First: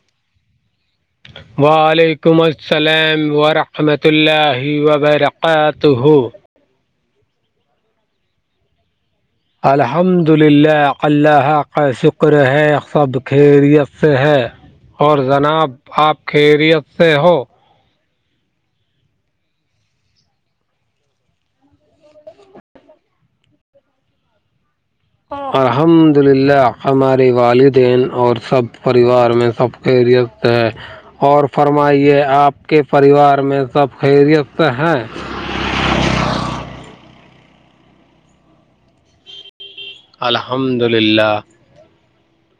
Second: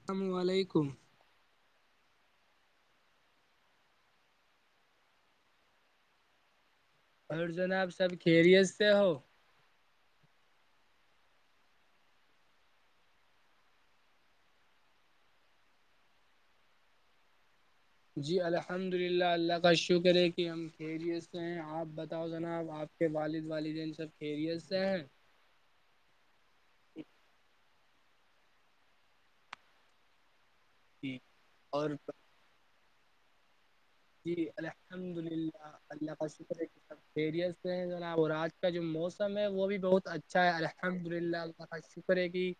السلام علیکم وعلیکم السلام ورحمۃ اللہ وبرکاتہ اور جناب سب خریت سے ہو الحمد للہ اللہ کا شکر ہے سب خیریت سے ہے اور جناب آپ خیریت سے ہو جی الحمد للہ اللہ کا شکر ہے کہ ہم خیریت سے ہیں آپ بتاؤ جناب آپ کے والد والد ان سب کیریت سے ہیں الحمد للہ ہمارے والدین اور سب پریوار میں سب خیریست ہے جی اور فرمائیے آپ کے پریوار میں سب جی خریتے ہیں الحمد للہ اللہ کا شکر ہے سب فری سے جو ن اور آج کا جو موسم ہے وہ بھی بہت اچھا ہے الحمد للہ ب شکر ہے کہ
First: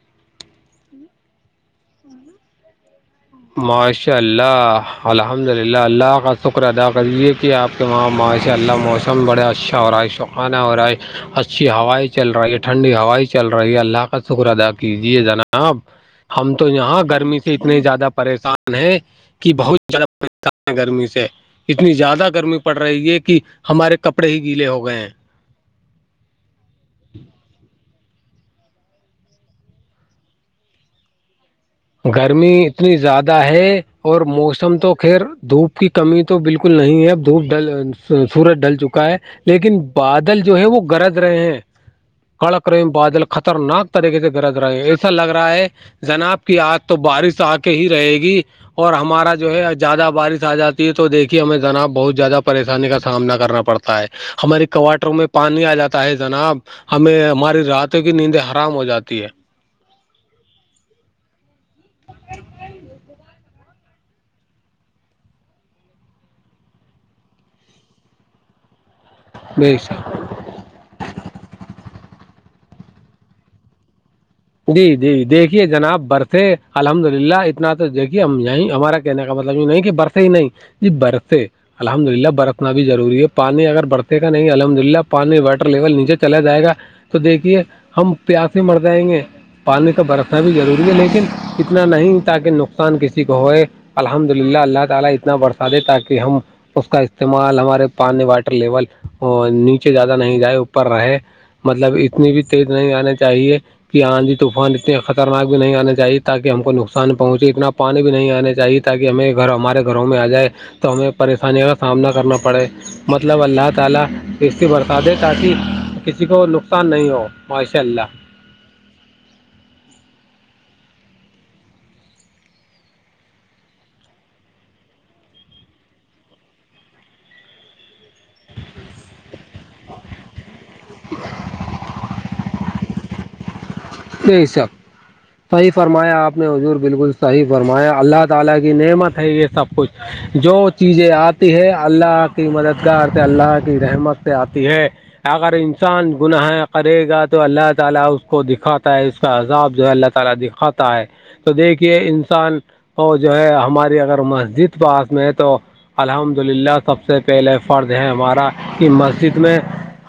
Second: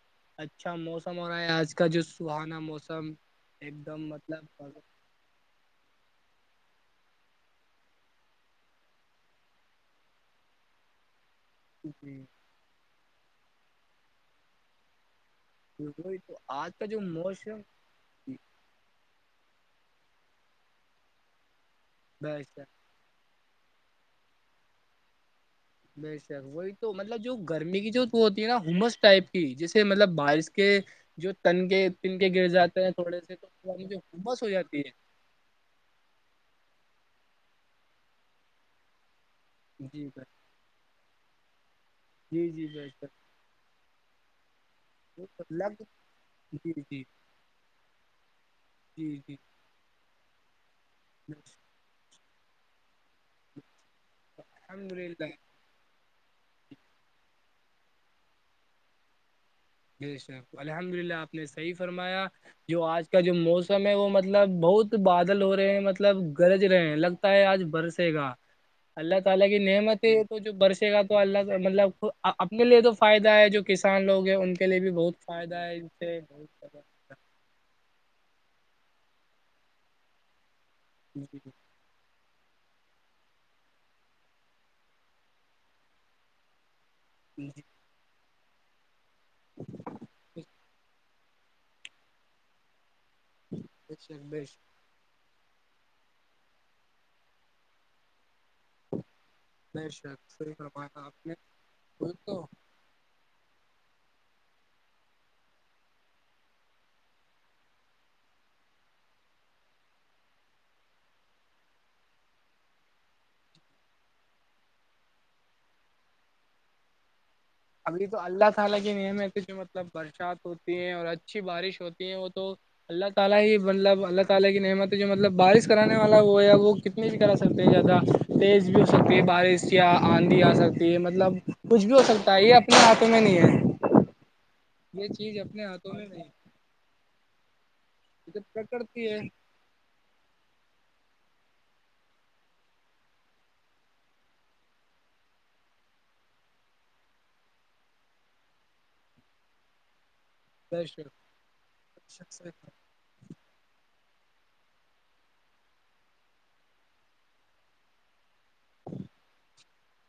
اچھا موسم ہو رہا ہے آج کا جو سہانا موسم ایک دم ماشاء مطلب اللہ الحمد للہ اللہ کا شکر ادا کریے کہ آپ کے وہاں معاشی اللہ موسم بڑے اچھا اور عائشہ آنا اورور اچھی ہوائ چل رہی ٹھنڈی ہوائ چل رہی ہے اللہ کا شکر اا کیجیے جناب ج وہی ہم تو آج کا جو یہاں گرمی سے موسم اتنے زیادہ پریشان ہے کہ بہت زیادہ پریشان ہے گرمی سے اتنی زیادہ گرمی بس پڑ رہی ہے کہ ہمارے کپڑے ہی گیلے ہو گئے ہیں نہیں س وہی تو مطلب جو گرمی کی جو ہوتی ہے نا ہومس ٹائپ کی جیسے مطلب بارش کے جو تن کے تن کے گر گرمی جاتے ہیں اتنی تھوڑے سے زیادہ تو ہے جو اور ہومس ہو موسم جاتی تو ہے خیر دھوپ کی کمی تو بالکل نہیں ہے اب دھوپ ڈل سورج ڈل چکا ہے لیکن جی سر، بادل جو ہے وہ گرج رہے ہیں جی جی بے کڑکیم شک بادل خطرناک طریقے سے گرج رہے ہیں ایسا لگ رہا ہے جناب کے جی آ تو جی بارش آ کے ہی رہے گی اور جی ہمارا جی جو ہے زیادہ بارش آ جاتی ہے تو بے دیکھیے ہمیں شک۔ نا بہت زیادہ پریشانی کا سامنا کرنا پڑتا ہے ہماری الحمد کواٹروں للہ میں پانی آ جاتا ہے جناب ہمیں ہماری راتوں کی نیندیں حرام ہو جاتی ہے ج ش الحمد للہ آپ نے صحیح فرمایا جو آج کا جو موسم م میں وہ مطلب بہت بادل ہو رہے ہیں مطلب گرج رہے ہیں لگتا ہے آج برسے گا اللہ تعالی کی بے شک نعمت ہی جو برسے گا تو اللہ سے مطلب اپنے لیے تو فائدہ ہے جو کسان لوگ ہیں ان کے لیے بھی جی بہت جی فائدہ دیکھیے ہے اس جناب سے برسے بہت فائدہ الحمد ہے۔ للہ اپنا تو دیکھیے ہم یہیں ہمارا کہنے کا مطلب یہ نہیں کہ برسے ہی نہیں جی برے الحمد للہ برتنا بھی ضروری پانی اگر برتتے گا نہیں الحمد للہ پانی واٹر لیول نیچے چلا جائے گا تو جی، دیکھیے ہم پیاس مر جائیں گے پانی تو برسنا بے بھی ضروری ہے لیکن اتنا نہیں تاکہ نقصان کسی کو ہوئے شک الحمد بے للہ شک اللہ تعالی برسا دے تاکہ ہم اس کا استعمال ہمارے پانی باٹے لیول بے نیچے زیادہ شک نہیں صحیح جائے اوپر فرمایا رہے آپ نے مطلب وہی اتنی بھی تو تیز نہیں آنا چاہیے کہ ہاں جی طوفان اتنے خطرناک بھی نہیں آنے چاہیے تاکہ ہم کو نقصان پہنچے اتنا پانی بھی نہیں آنا چاہیے تاکہ ہمیں گھر ہمارے گھروں میں آ جائے تو ہمیں پریشانیوں کا سامنا کرنا پڑے مطلب اللہ تعالی اسسی برساتیں تف کسی کو نقصان نہیں ہو ابھی تو اللہ تعالی کی نعم ہے تو جو مطلب برسات ہوتی ہیں اور اچھی بارش ہوتی ہے وہ تو اللہ تعالی ہی مطلب اللہ تعالی کی نعمت ہے جو مطلب بارش کرانے والا وہ ہے وہ کتنی بھی کرا سکتے ہیں زیادہ تیز بھی ہو سکتی ہے بارش یا آندھی آ سکتی ہے مطلب کچھ بھی ہو سکتا ہے یہ اپنے ہاتھوں میں نہیں ہے نہیں سب یہ چیز اپنے صحیح ہاتھوں میں فرمایا نہیں آپ نے حضور بالکل صحیح فرمایا اللہ جب تعالی کی پرکرتی نعمت ہے یہ سب کچھ جو چیزیں آتی ہے اللہ کی مددگار سے اللہ کی رحمت سے آتی ہے اگر انسان گناہ کرے گا تو اللہ تعالی اس کو دکھاتا ہے اس کا عذاب جو ہے اللہ تعالی بے دکھاتا ہے شک تو دیکھیے انسان وہ جو ہے ہماری اگر مسجد پاس میں ہے تو الحمد للہ سب سے پہلے فرد ہے ہمارا کی مسجد میں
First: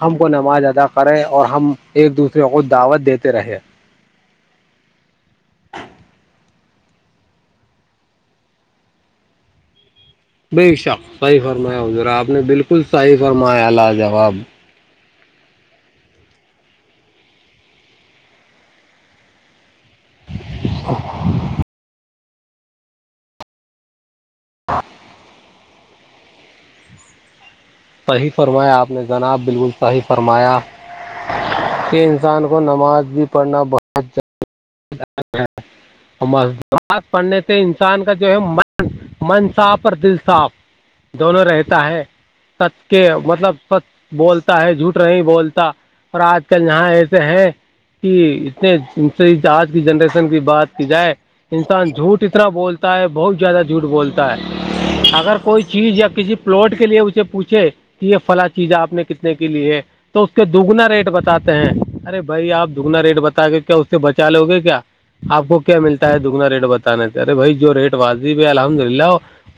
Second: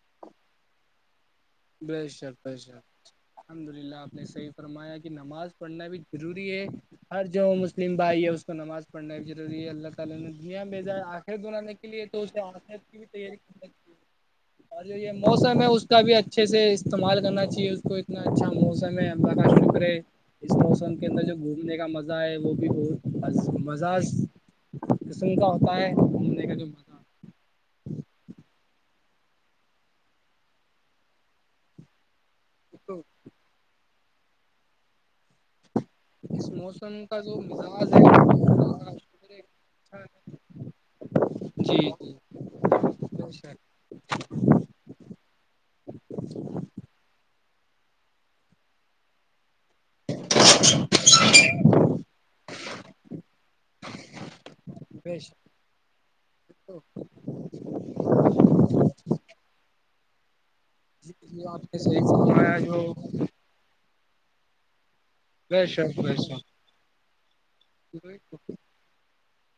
ہم کو نماز ادا کریں اور ہم بے ایک دوسرے شک بے کو شک دعوت دیتے رہے الحمد للہ آپ نے صحیح فرمایا کہ نماز پڑھنا بھی ضروری ہے ہر جو مسلم بھائی ہے اس کو نماز پڑھنا بھی ضروری ہے اللہ تعالی نے دنیا بے بھیجا شک ہے آخر صحیح بنانے فرمایا کے لیے حضرا تو آپ اسے نے بالکل آخرت کی بھی صحیح تیاری کرنا فرمایا چاہیے لاجواب اور جو یہ موسم ہے اس کا بھی اچھا اچھے سے استعمال کرنا چاہیے اس کو اتنا اچھا موسم ہے الہ کا شکر ہے اس موسم کے اندر جو گھومنے کا مزہ ہے وہ بھی بہت مزہ قسم کا ہوتا ہے گھومنے کا جو صحیح فرمایا آپ نے جناب بالکل صحیح فرمایا سان کو نماز بھی پڑھنا [unintelligible] اور اس موسم مات کا جو پڑھنے سے مزاج انسان کا جو ہے من صاف اور دل صاف دونوں رہتا جی ہے جی ست کے بے مطلب شک س بولتا ہے جھوٹ نہیںی بولتا اور آج کل یہاں ایسے ہیں کہ اتنے آج کی جنریشن کی بات کی جائے انسان جھوٹ اتنا بولتا ہے بہت زیادہ جھوٹ بولتا ہے بے اگر شک کوئی چیز یا کسی پلاٹ کے لیے اسے پوچھے یہ فلاں چیزیں آپ نے کتنے کی لی ہے تو اس کے دگنا ریٹ یہ بتاتے آپ ہیں نے صحیح ارے بھائی فرمایا آپ جو دگنا ریٹ بتا گے کیا اس سے بچا لو گے کیا آپ کو بے کیا شک ملتا بے ہے شک دگنا ریٹ بتانا تھ اے بھائی جو ریٹ واضب ہے الحمد للہ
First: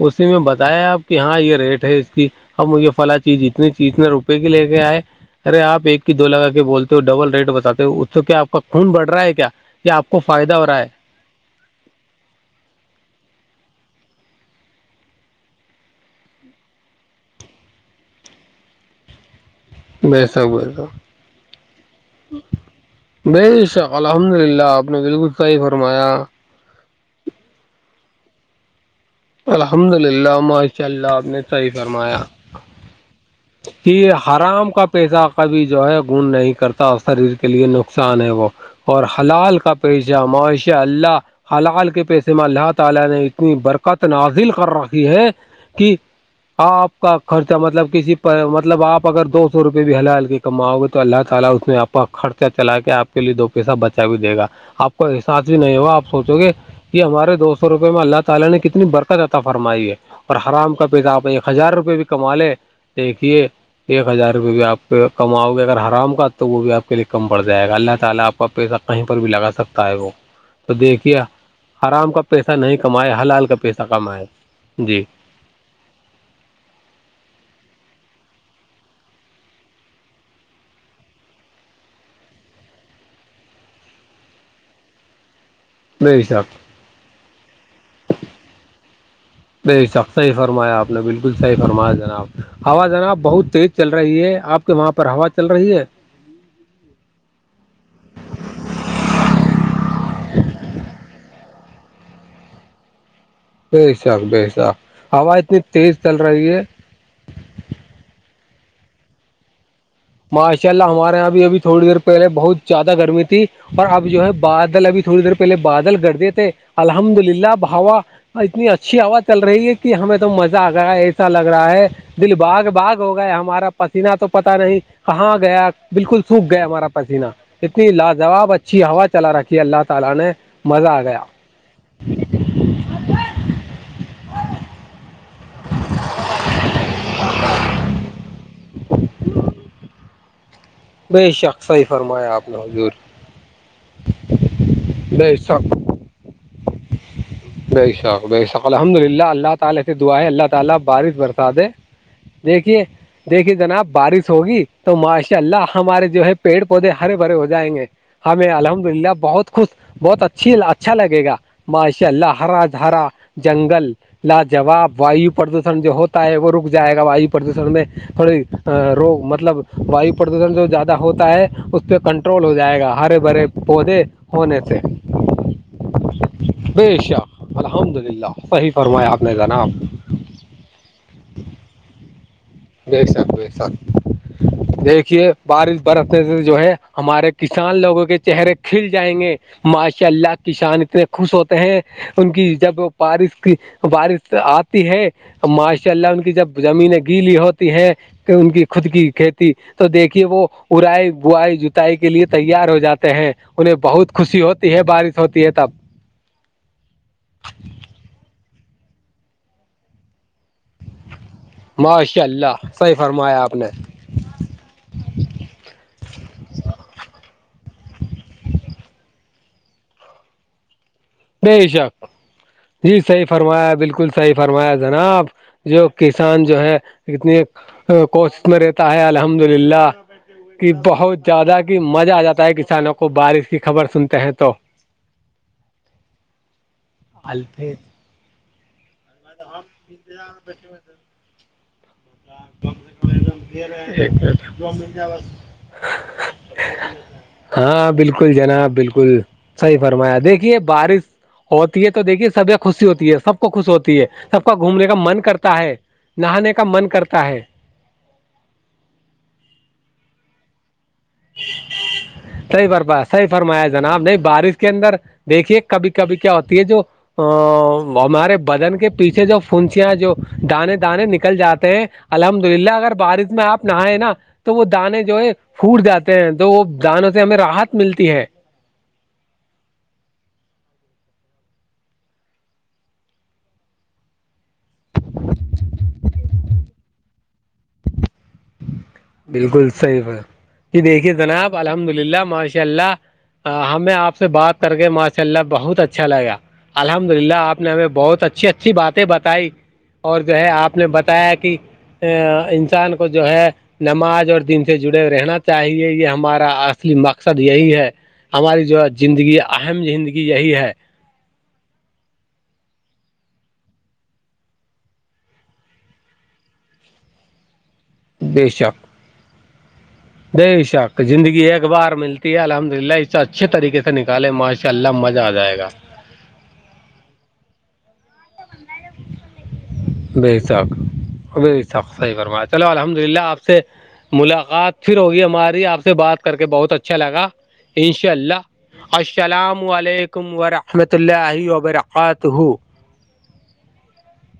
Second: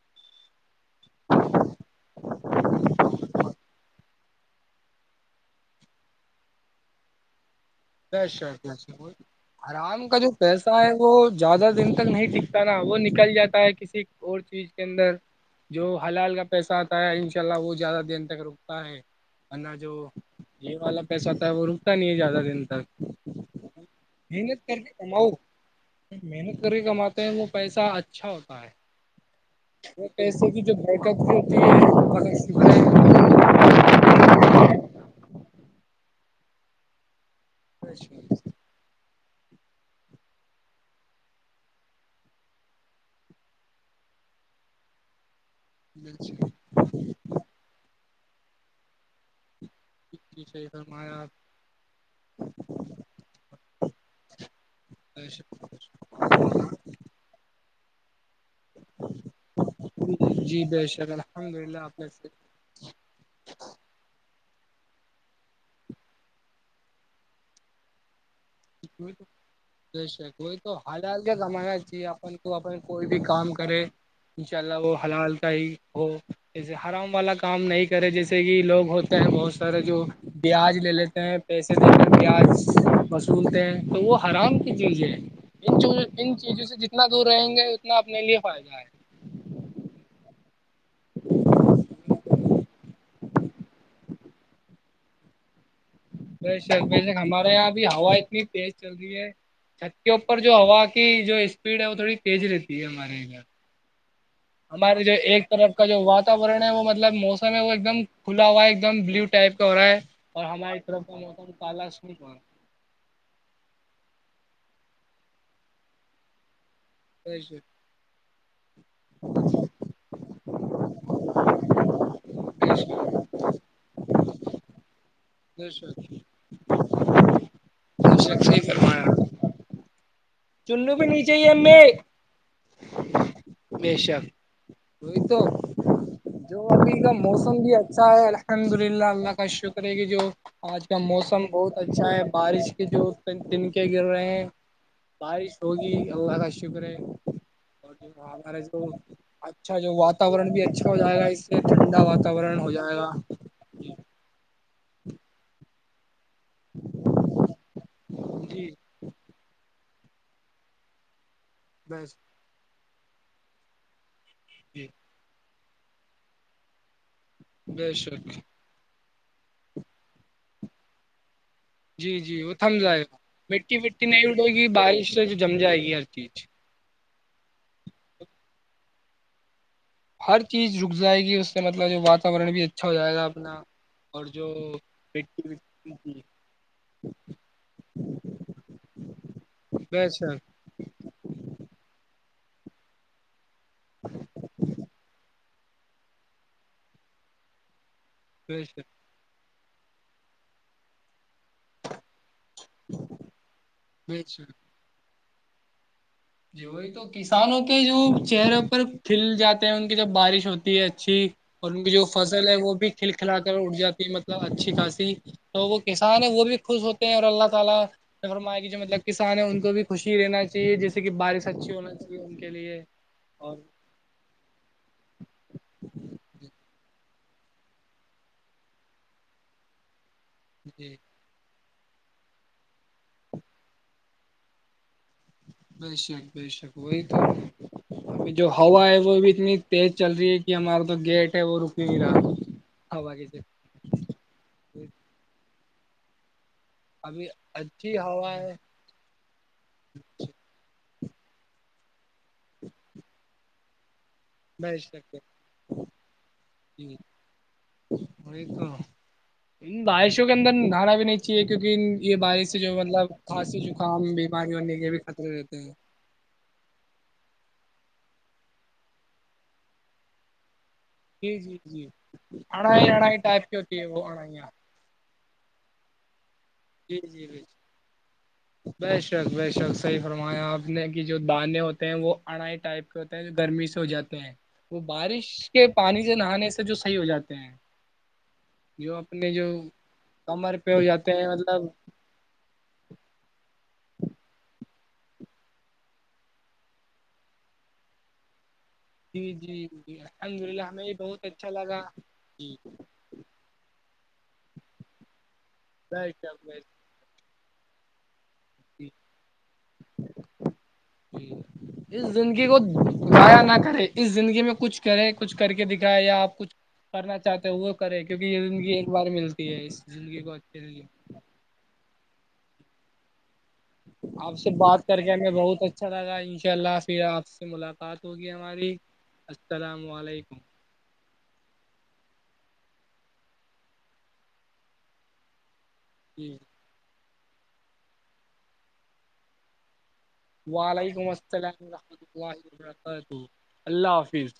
اسی میں بتایا آپ کہ ہاں یہ ریٹ ہے اس کی اب مجھ یہ فلاں چیز اتنی چیز اتنے روپئے کی لے کے آئے ارے آپ ایک کی دو لگا کے بولتے ہو ڈبل ریٹ بتاتے ہو اس سے کیا آپ کا خون بڑھتا آرام کا جو پیسہ ہے وہ زیادہ دن تک نہیں ٹکتا نا وہ نکل جاتا ہے کسی اور چیز کے اندر جو حلال کا پیسہ آتا ہے ان شاء اللہ وہ زیادہ دیر تک رکتا ہے انا جو بے شک بے یہ شک والا پیسہتا ہے وہ رکتا نہیں ہے زیادہ دن بے شک الحمد للہ محنت کر آپ کے نے کماؤ بالکل صحیح فرمایا محنت کر کے کمات [unintelligible] تے وہ پیسہ اچھا ہوتا ہے الحمد وہ تو للہ ایسے کہ جو ماشاء بھائی اللہ آپ ٹکری نے ہوتی صحیح ہے وہ فرمایا بڑا س ہے [unintelligible] کہ حرام کا پیسہ کبھی جو ہے گن نہیں کرتا شریر کے لیے نقصان ہے وہ اور حلال کا پیشہ معاش اللہ حلال کے پیسے میں اللہ تعالی نے اتنی برکت نازل کر رکھی ہے کہ آپ کا خرچہ مطلب کسی پر مطلب آپ اگر دو سو روپے بھی حلہ ہلکی جی صحیح کماؤ گے تو فرمایا اللہ آپ، تعالی اس میں آپ کا خرچہ چلا کے آپ کے لیے دو پیسہ بچا بھی دے گا آپ کا احساس بھی نہیں ہوا آپ سوچو گے کہ ہمارے دو سو روپئے میں لت تعالی نے کتنی برکت اطا فرمائی ہے اور جی حرام بے کا پیسہ شک آپ ایک الحمد ہزار للہ روپئے آپ بھی کما نے لے دیکھیے ایک ہزار روپئےے بھی آپ کے کماؤ گے اگر حرام کا تو وہ بھی آپ کے لیے کم پڑ جائے گا اللہ تعالی آپ پیسہ کہیں پر بھی لگا سکتا ہے بے وہ شک وہی تو دیکھیے آرام کا پیسہ تو نہیں اپنے کوئی کمائے بھی حلال کام کا کرے پیسہ کمائے ان شاء اللہ وہ جی حلال کا ہی ہو جے حرام والا کام نہیں کرے جیسے کہ لوگ ہوتے ہیں بہت سارے جو بیاج لے لیتے ہیں پیسے د بیاج وصولتے ہیں تو وہ حرام کی چیز ہے ان بے ان شک چیزوں سے ج اتنا دور رہیں گے اتنا اپنے لیے فائدہ ہے ب سب صحی فرمایا آپ نے بالکل صحیح فرمایا جناب ہوا جناب بہت تیز چل رہی ہے آپ کے وہاں پر ہوا چل رہی ہے ب ش بے شک ہمارے یہاں اب ہوا اتنی تیز چل رہی ہے چھت کے اوپر جو ہوا کی جو اسپیڈ ہے وہ تھوڑی تیز رہتی ہے ہمارے ادھر ب شک ب [unintelligible] ہمارے جو ایک طرف کا جو واتاورن ہے وہ مطلب موسم ہے وہ ایک دم کھلا ہوا ہے ایک دم بلیو ٹائپ کا ہو رہا ہے اور ماشاء ہماری اللہ طرف کا ہمارے یہاں ا بھی اب موسم تھوڑی کالا دیر سوٹ پہلے ہو بہت زیادہ گرمی تھی اور اب جو ہے بادل ابھی تھوڑی دیر پہلے بادل گرد تھے الحمد للہب ہا اتنی اچھی ہوا چل رہی ہے کہ ہمیں تو مزہ آ گیا ا لگ رہا ہے دل باغ باغ ہو گیا ہمارا پسیینہ تو پتا نہیں کہاں گیا بالکل سوکھ گیا ہمارا پسینہ اتنی لاجواب صحیح اچھی ہوا چلا رکھی ہے اللہ سالانے [unintelligible] چنو بھی نہیں چاہیے ہمیں بے شک تو جو ابھی کا موسم بھی اچھا ہےا الحمد للہ اللہ کا شکر ہے کہ جو آج کا بے موسم شک بہت صحیح اچھا ہے فرمایا آپ نے بارش کے جو تنکے گر رہے ہیں ہوں [inaudible] بارش ہوگی اللہ کا شکر ہے بے شک بے ہمارے شک الحمد للہ اللہ اچھا تعالی جو سے دعا ہے اللہ واتاورن بھی تعالی اچھا ہو بارش جائے گا اس برسا سے دے ٹھنڈا واتورن ہو دیکھیے جائے گا دیکھیے جناب بارش ہوگی تو ماشاء اللہ ہمارے جو ہے پیڑ پودے ہرے بھرے ہو جائیں گے ہمیں جی الحمد للہ بہت خش بہت اچھی اچھا لگے گا ماشاء بس اللہ ہرا جرا جنگل جی لاجواب وایو پردوشن جو ہوتا ہے وہ رک جائے گا واو پردوشن میں بے شک تھوڑی روگ مطلب وایو پردوشن جو زیادہ ہوتا ہے اس پہ جی جی کنٹرول ہو وہ تھم جائے گا ہرے بھرے مٹی پودے وٹی نہیں اٹے ہونے گی سے بارش جم جائے گی ہر چیز بے شک الحمد للہ صحیح فرمایا آپ نے جناب ہر چیز رک جائے گی اس سے مطلب جو واتاورن بھی اچھا ہو بے جائے گا شاک بیے اپنا ساک اور جو دیکھیے مٹی بارش وٹی۔ برسنے سے جو ہے ہمارے کسان لوگوں کے چہرے کھل جائیں گے ماشاء بے اللہ شک کسان اتنے خوش ہوتے ہیں ان کی جب بارش کی بارش آتی ہے ماشاء اللہ ان کی جب زمینیں گیلی ہوتی ہیں کہ ان بے کی شک خود کی کھیتی ت تو دیکھیے وہ ارائی بائی ج سائی کے لیے تیار ہو جاتے ہیں انہیں بہت بے خوشی شک ہوتی ہے بارش ہوتی ہے تب جی ہے تو کسانوں کے جو چہروں پر کھل جاتے ہیں ان کی جب بارش ہوتی ہے اچھی اور ان کی جو ماشاء فصل ہے اللہ وہ بھی صحیح کھل کلا فرمایا آپ کر نے اٹ جاتی ہے مطلب اچھی خاصی تو وہ کسان ہے وہ بھی خوش ہوتے ہیں اور اللہ تعالی فرما کی جو مطلب کسان ہیں ان کو بھی خوشی رہنا چاہیے جس جے کہ بارش بے اچھی ہونا شک چاہیے ان کے لیے جی صحیح اور فرمایا بالکل صحیح فرمایا جناب جو کسان جو ہے اتنی کوشت میں رہتا ہے الحمد للہ کہ جی بہت زیادہ کہ مزہ آ جاتا ہے کسانوں کو بارش کی خبر سنتے ہیں تو بی شک بی شک وہی تو الفیظ ابھی جو ہوا ہے وہ بھی اتنی تیز چل رہی ہے کہ ہمارا تو گیٹ ہے وہ رک ہی نہیں رہا ہو جے جا گمٹ جابا ابھی ہاں اچھی بالکل ہوا ہے جناب بالکل صحیح فرمایا دیک بارش ہوتی ہے تو دیکھیے سبھی خوشی ہوتی ہے سب کو خوش ہوتی ہے سب بے گھومنے کا شک من کرتا ہے نہانے کا من جی کرتا ہے تو بارشوں کے اندر دھانا بھی نہیں ا ہے کیونک یہ بارش سے صحیح جو برپا مطلب صحیح کانسی فرمایا جناب زکام نہیں بیماری بارش ہونے کے اندر بھی خطرے دیکھیے رہتے ہیں کبھی کبھی کیا ہوتی ہے جو ہمارے بدن کے پیچھے جو فنچیاں جو دانے دانے نکل جی جی جاتے ہیں جی الحمد للہ اڑائی اگر اڑائی بارش میں ٹائپ کی آپ ہوتی ہے نہیں وہ نا اڑائیاں تو وہ دانے جو ہے پوٹ جاتے ہیں تو وہ جی دانوں سے جی ہمیں جی راحت ملتی ہے بے شک بے شک صحیح فرمایا آپ نے کہ جو دانے ہوتے ہیں وہ اڑھائی ٹائپ ہوتا ہے گرمی سے ہو جاتے ہیں وہ بارش کے پانی سے نہانے سے جو صحیح ہو جاتے ہیں جو اپنے جو بالکل صحیح ہے کمر پہ جی ہو دیکھیے جاتے ہیں مطلب جناب الحمد للہ ماشاء اللہ ہمیں آپ سے بات کر کے ماشاء اللہ بہت اچھا لگا الحمد للہ آپ نے ہمیں بہت اچھی اچھی بات جی بتائی جی جی اور جو الحمد ہے للہ آپ ہمیں نے یہ بہت بتایا اچھا کہ لگا جی انسان کو جو ہے نماز اور دن سے جڑے رہنا چاہیے یہ بے شک ہمارا بے شک اصلی مقصد یہی ہے ہماری جو ہے جی زندگی اہم زندگی یہی ہے جی اس زندگی کو د گایا نہ کرے اس زندگی میں کچھ کرے کچھ کر کے دکھائے یا آپ کچھ کرنا چاہتے ہیں وہ کرے کیونکہ یہ بے زندگی شک ایک بار ملتی ہے زندگی کو بے اچھے لیے شک زندگی ایک بار ملتی ہے الحمد للہ اچھا اچھے طریقے سے نکالے آپ سے ماشاء بات اللہ کر کے مزہ ہمیں آ جائے گا [inaudible] ان شاء اللہ ح پھر آپ سے ملاقات ہوگی ہماری السلام علیکم بے‌شک اچھا صحیح فرما چلو الحمد للہ آپ سے ملاقات پھر ہوگی ہماری آپ بات کر جی کے بہت اچھا لگا ان شاء اللہ السلام علیکم علیکم ور رحمۃ وعلیکم اللہ السلام ورحمۃ وبرکاتہ اللہ وبرکاتہ اللہ حافظ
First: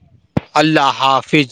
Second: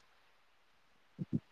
اللہ حافظ